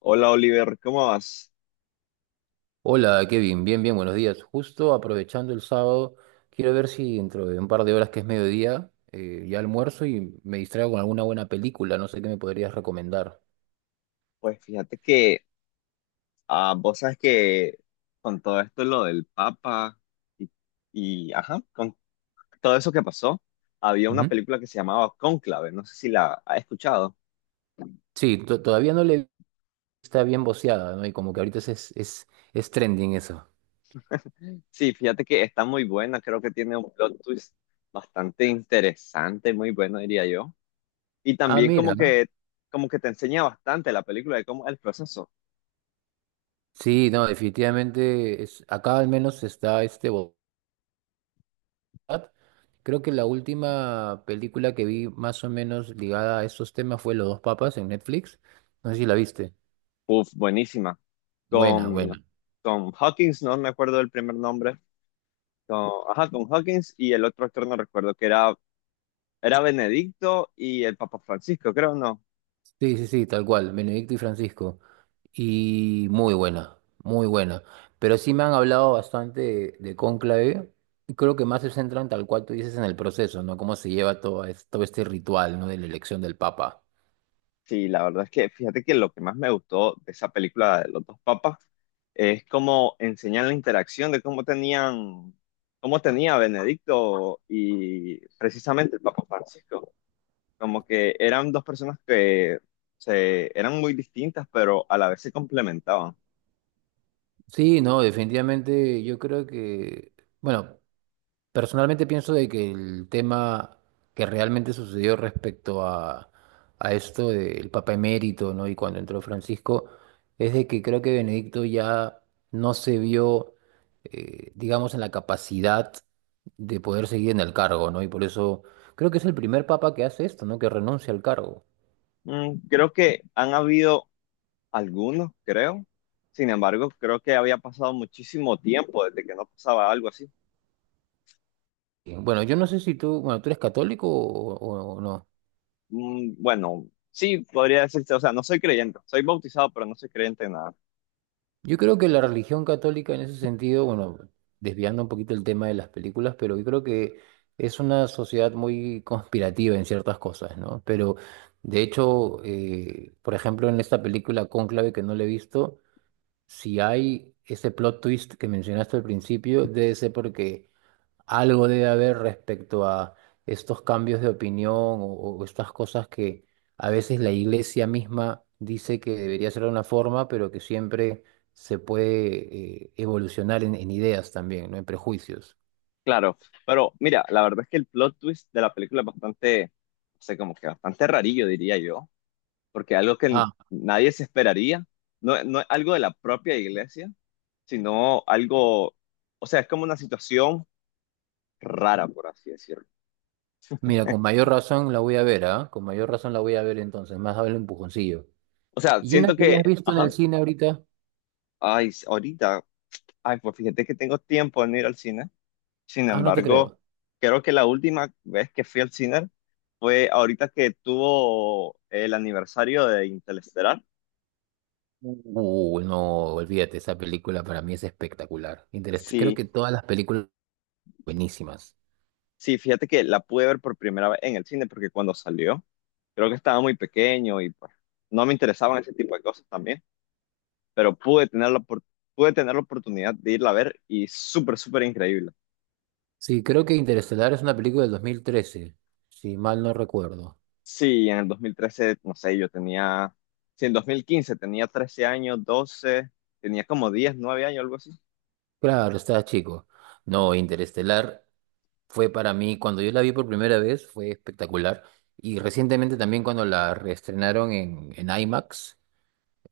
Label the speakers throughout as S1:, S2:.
S1: Hola Oliver, ¿cómo vas?
S2: Hola Kevin, bien, buenos días. Justo aprovechando el sábado, quiero ver si dentro de un par de horas que es mediodía, ya almuerzo y me distraigo con alguna buena película, no sé qué me podrías recomendar.
S1: Pues fíjate que vos sabes que con todo esto lo del Papa y, con todo eso que pasó, había una
S2: Ujú.
S1: película que se llamaba Cónclave, no sé si la has escuchado.
S2: Sí, todavía no le está bien voceada, ¿no? Y como que ahorita es trending eso.
S1: Sí, fíjate que está muy buena, creo que tiene un plot twist bastante interesante, muy bueno diría yo. Y
S2: Ah,
S1: también
S2: mira.
S1: como que te enseña bastante la película de cómo es el proceso.
S2: Sí, no, definitivamente es, acá al menos está este Borat. Creo que la última película que vi más o menos ligada a estos temas fue Los dos papas en Netflix. No sé si la viste.
S1: Uf, buenísima.
S2: Buena,
S1: Con,
S2: buena.
S1: con Hawkins, no, no me acuerdo del primer nombre. Con Hawkins y el otro actor no recuerdo, que era Benedicto y el Papa Francisco, creo, ¿no?
S2: Sí, sí, sí, tal cual, Benedicto y Francisco. Y muy buena, muy buena. Pero sí me han hablado bastante de Cónclave. Y creo que más se centran, tal cual tú dices, en el proceso, ¿no? Cómo se lleva todo, todo este ritual, ¿no? De la elección del Papa.
S1: Sí, la verdad es que fíjate que lo que más me gustó de esa película de los dos papas es cómo enseñan la interacción de cómo tenía Benedicto y precisamente el Papa Francisco. Como que eran dos personas que eran muy distintas, pero a la vez se complementaban.
S2: Sí, no, definitivamente yo creo que, bueno, personalmente pienso de que el tema que realmente sucedió respecto a esto del Papa emérito, ¿no? Y cuando entró Francisco, es de que creo que Benedicto ya no se vio, digamos, en la capacidad de poder seguir en el cargo, ¿no? Y por eso creo que es el primer papa que hace esto, ¿no? Que renuncia al cargo.
S1: Mm, creo que han habido algunos, creo. Sin embargo, creo que había pasado muchísimo tiempo desde que no pasaba algo así.
S2: Bueno, yo no sé si tú, bueno, ¿tú eres católico o no?
S1: Mm, bueno, sí, podría decirse, o sea, no soy creyente, soy bautizado, pero no soy creyente en nada.
S2: Yo creo que la religión católica en ese sentido, bueno, desviando un poquito el tema de las películas, pero yo creo que es una sociedad muy conspirativa en ciertas cosas, ¿no? Pero de hecho, por ejemplo, en esta película Cónclave que no le he visto, si hay ese plot twist que mencionaste al principio, debe ser porque algo debe haber respecto a estos cambios de opinión o estas cosas que a veces la iglesia misma dice que debería ser de una forma, pero que siempre se puede evolucionar en ideas también, ¿no? En prejuicios.
S1: Claro, pero mira, la verdad es que el plot twist de la película es bastante, no sé, como que bastante rarillo, diría yo, porque algo que
S2: Ah,
S1: nadie se esperaría, no, no es algo de la propia iglesia, sino algo, o sea, es como una situación rara, por así decirlo.
S2: mira, con mayor razón la voy a ver, ¿ah? Con mayor razón la voy a ver entonces, más vale un empujoncillo.
S1: O sea,
S2: ¿Y una
S1: siento
S2: que
S1: que,
S2: hayas visto en el
S1: ajá,
S2: cine ahorita?
S1: ay, ahorita. Ay, pues fíjate que tengo tiempo en ir al cine. Sin
S2: Ah, no te
S1: embargo,
S2: creo.
S1: creo que la última vez que fui al cine fue ahorita que tuvo el aniversario de Interestelar.
S2: No, olvídate, esa película para mí es espectacular. Creo
S1: Sí,
S2: que todas las películas buenísimas.
S1: sí, fíjate que la pude ver por primera vez en el cine porque cuando salió, creo que estaba muy pequeño y pues no me interesaban ese tipo de cosas también, pero pude tener la oportunidad de irla a ver y súper, súper increíble.
S2: Sí, creo que Interestelar es una película del 2013, si mal no recuerdo.
S1: Sí, en el 2013, no sé, yo tenía, sí, en 2015 tenía 13 años, 12, tenía como 10, 9 años, algo así.
S2: Claro, estaba chico. No, Interestelar fue para mí, cuando yo la vi por primera vez, fue espectacular. Y recientemente también cuando la reestrenaron en IMAX,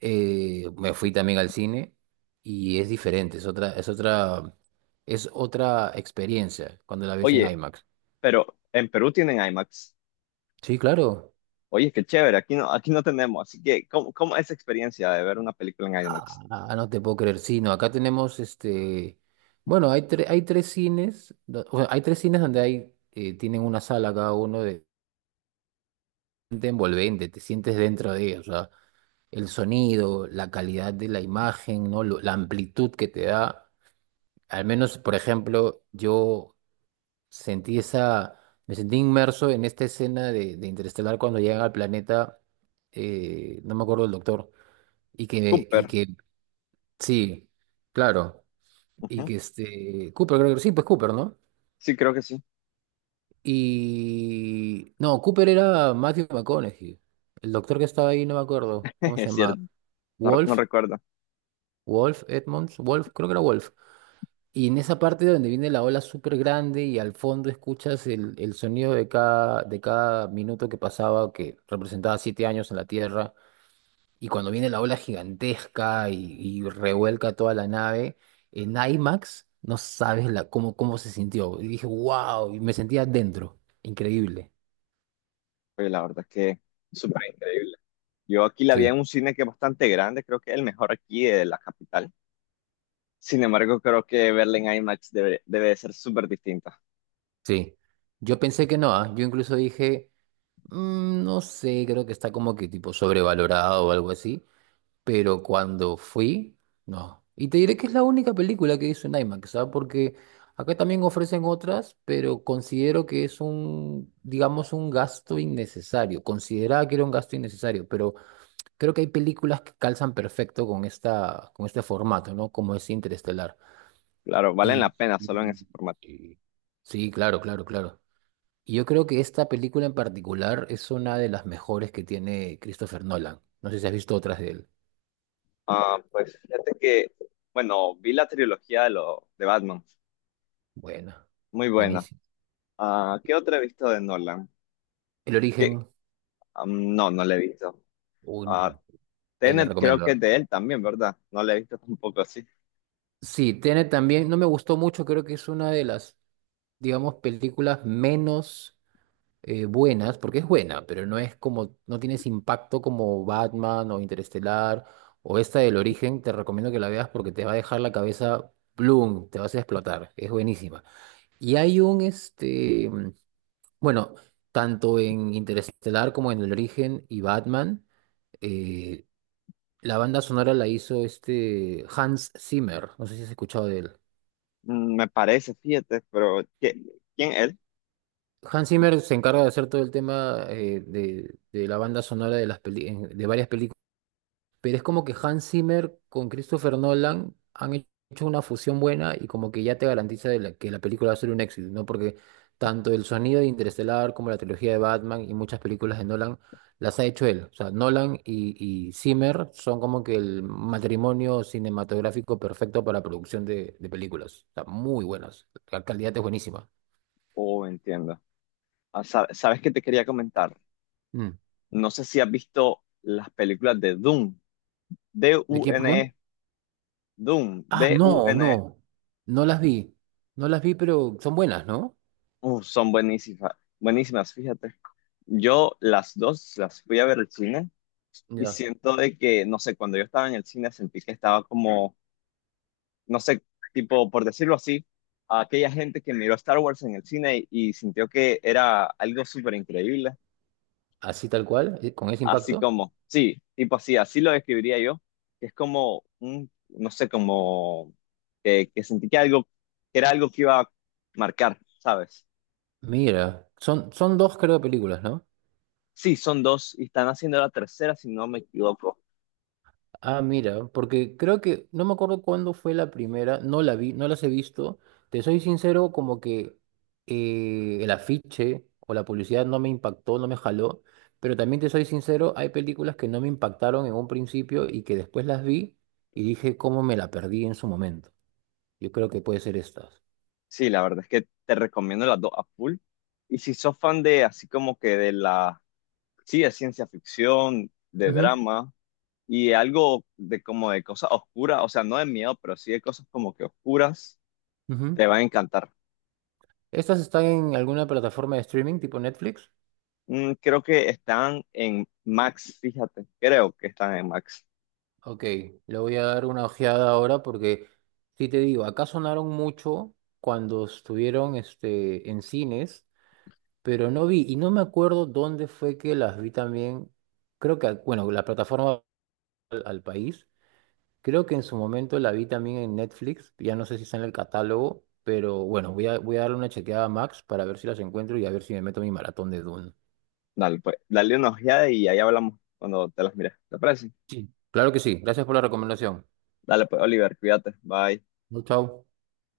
S2: me fui también al cine y es diferente, es otra, es otra experiencia cuando la ves en
S1: Oye,
S2: IMAX.
S1: pero en Perú tienen IMAX.
S2: Sí, claro.
S1: Oye, qué chévere, aquí no tenemos. Así que, ¿cómo, cómo es esa experiencia de ver una película en IMAX?
S2: Ah, no te puedo creer, sí, no, acá tenemos este, bueno, hay, hay 3 cines, o sea, hay 3 cines donde hay, tienen una sala cada uno de envolvente, te sientes dentro de ella, o sea, el sonido, la calidad de la imagen, ¿no? La amplitud que te da, al menos, por ejemplo, yo sentí esa, me sentí inmerso en esta escena de Interestelar cuando llegan al planeta, no me acuerdo del doctor, y que, y
S1: Cooper.
S2: que, sí, claro. Y
S1: Ujú.
S2: que este. Cooper, creo que sí, pues Cooper, ¿no?
S1: Sí, creo que sí.
S2: Y. No, Cooper era Matthew McConaughey. El doctor que estaba ahí, no me acuerdo. ¿Cómo se
S1: Es cierto,
S2: llama?
S1: no, no
S2: Wolf.
S1: recuerdo.
S2: Wolf Edmonds. Wolf, creo que era Wolf. Y en esa parte donde viene la ola súper grande y al fondo escuchas el sonido de cada minuto que pasaba, que representaba 7 años en la Tierra. Y cuando viene la ola gigantesca y revuelca toda la nave, en IMAX no sabes la, cómo, cómo se sintió. Y dije, wow, y me sentía dentro. Increíble.
S1: Oye, la verdad es que súper increíble. Yo aquí la vi en
S2: Sí,
S1: un cine que es bastante grande, creo que es el mejor aquí de la capital. Sin embargo, creo que verla en IMAX debe, debe de ser súper distinto.
S2: sí. Yo pensé que no, ¿ah? Yo incluso dije, no sé, creo que está como que tipo sobrevalorado o algo así. Pero cuando fui, no. Y te diré que es la única película que hizo en IMAX, ¿sabes? Porque acá también ofrecen otras, pero considero que es un, digamos, un gasto innecesario. Consideraba que era un gasto innecesario, pero creo que hay películas que calzan perfecto con esta, con este formato, ¿no? Como es Interestelar.
S1: Claro, valen la
S2: Y,
S1: pena solo en
S2: y-
S1: ese formato.
S2: y- sí, claro, claro, claro. Y yo creo que esta película en particular es una de las mejores que tiene Christopher Nolan. No sé si has visto otras de él.
S1: Ah, pues fíjate que, bueno, vi la trilogía de Batman,
S2: Buena.
S1: muy buena.
S2: Buenísima.
S1: Ah, ¿qué otra he visto de Nolan?
S2: El
S1: ¿Qué?
S2: origen,
S1: Am, no, no la he visto.
S2: uy,
S1: Ah,
S2: te la
S1: Tenet creo que
S2: recomiendo.
S1: es de él también, ¿verdad? No la he visto tampoco así.
S2: Sí, tiene también, no me gustó mucho, creo que es una de las, digamos, películas menos buenas, porque es buena, pero no es como, no tienes impacto como Batman o Interestelar o esta del origen, te recomiendo que la veas porque te va a dejar la cabeza bloom, te vas a explotar, es buenísima. Y hay un, este, bueno, tanto en Interestelar como en el origen y Batman. eh, La banda sonora la hizo este Hans Zimmer, no sé si has escuchado de él.
S1: Mm, me parece, fíjate, pero ¿quién es?
S2: Hans Zimmer se encarga de hacer todo el tema de la banda sonora de las de varias películas. Pero es como que Hans Zimmer con Christopher Nolan han hecho una fusión buena y como que ya te garantiza de que la película va a ser un éxito, ¿no? Porque tanto el sonido de Interestelar como la trilogía de Batman y muchas películas de Nolan las ha hecho él. O sea, Nolan y Zimmer son como que el matrimonio cinematográfico perfecto para producción de películas. O sea, muy buenas. La calidad es buenísima.
S1: Oh, entiendo. ¿Sabes qué te quería comentar?
S2: Mm.
S1: No sé si has visto las películas de Dune,
S2: ¿De quién, perdón?
S1: Dune, Dune, D-U-N-E.
S2: Ah,
S1: D U
S2: no,
S1: N E.
S2: no. No las vi. No las vi, pero son buenas, ¿no?
S1: Uf, son buenísimas, buenísimas, fíjate. Yo las dos las fui a ver al cine y
S2: Ya.
S1: siento de que, no sé, cuando yo estaba en el cine sentí que estaba como, no sé, tipo, por decirlo así, a aquella gente que miró Star Wars en el cine y sintió que era algo súper increíble,
S2: Así tal cual, con ese
S1: así
S2: impacto.
S1: como, sí, tipo así, así lo describiría yo, que es como, un, no sé, que sentí que era algo que iba a marcar, ¿sabes?
S2: Mira, son dos creo películas, ¿no?
S1: Sí, son dos y están haciendo la tercera, si no me equivoco.
S2: Ah, mira, porque creo que no me acuerdo cuándo fue la primera, no la vi, no las he visto. Te soy sincero, como que el afiche o la publicidad no me impactó, no me jaló, pero también te soy sincero, hay películas que no me impactaron en un principio y que después las vi y dije cómo me la perdí en su momento. Yo creo que puede ser estas.
S1: Sí, la verdad es que te recomiendo las dos a full. Y si sos fan de así como que de la, sí, de ciencia ficción, de
S2: Ujú,
S1: drama y algo de como de cosas oscuras, o sea, no de miedo, pero sí de cosas como que oscuras,
S2: ujú.
S1: te van a encantar.
S2: ¿Estas están en alguna plataforma de streaming tipo Netflix?
S1: Mm, creo que están en Max, fíjate, creo que están en Max.
S2: Ok, le voy a dar una ojeada ahora porque, sí te digo, acá sonaron mucho cuando estuvieron este, en cines, pero no vi, y no me acuerdo dónde fue que las vi también, creo que, bueno, la plataforma al país, creo que en su momento la vi también en Netflix, ya no sé si está en el catálogo, pero bueno, voy a darle una chequeada a Max para ver si las encuentro y a ver si me meto mi maratón de Dune.
S1: Dale, pues, dale una ojeada y ahí hablamos cuando te las mires. ¿Te parece?
S2: Sí. Claro que sí, gracias por la recomendación.
S1: Dale, pues, Oliver, cuídate. Bye.
S2: Chau, chau.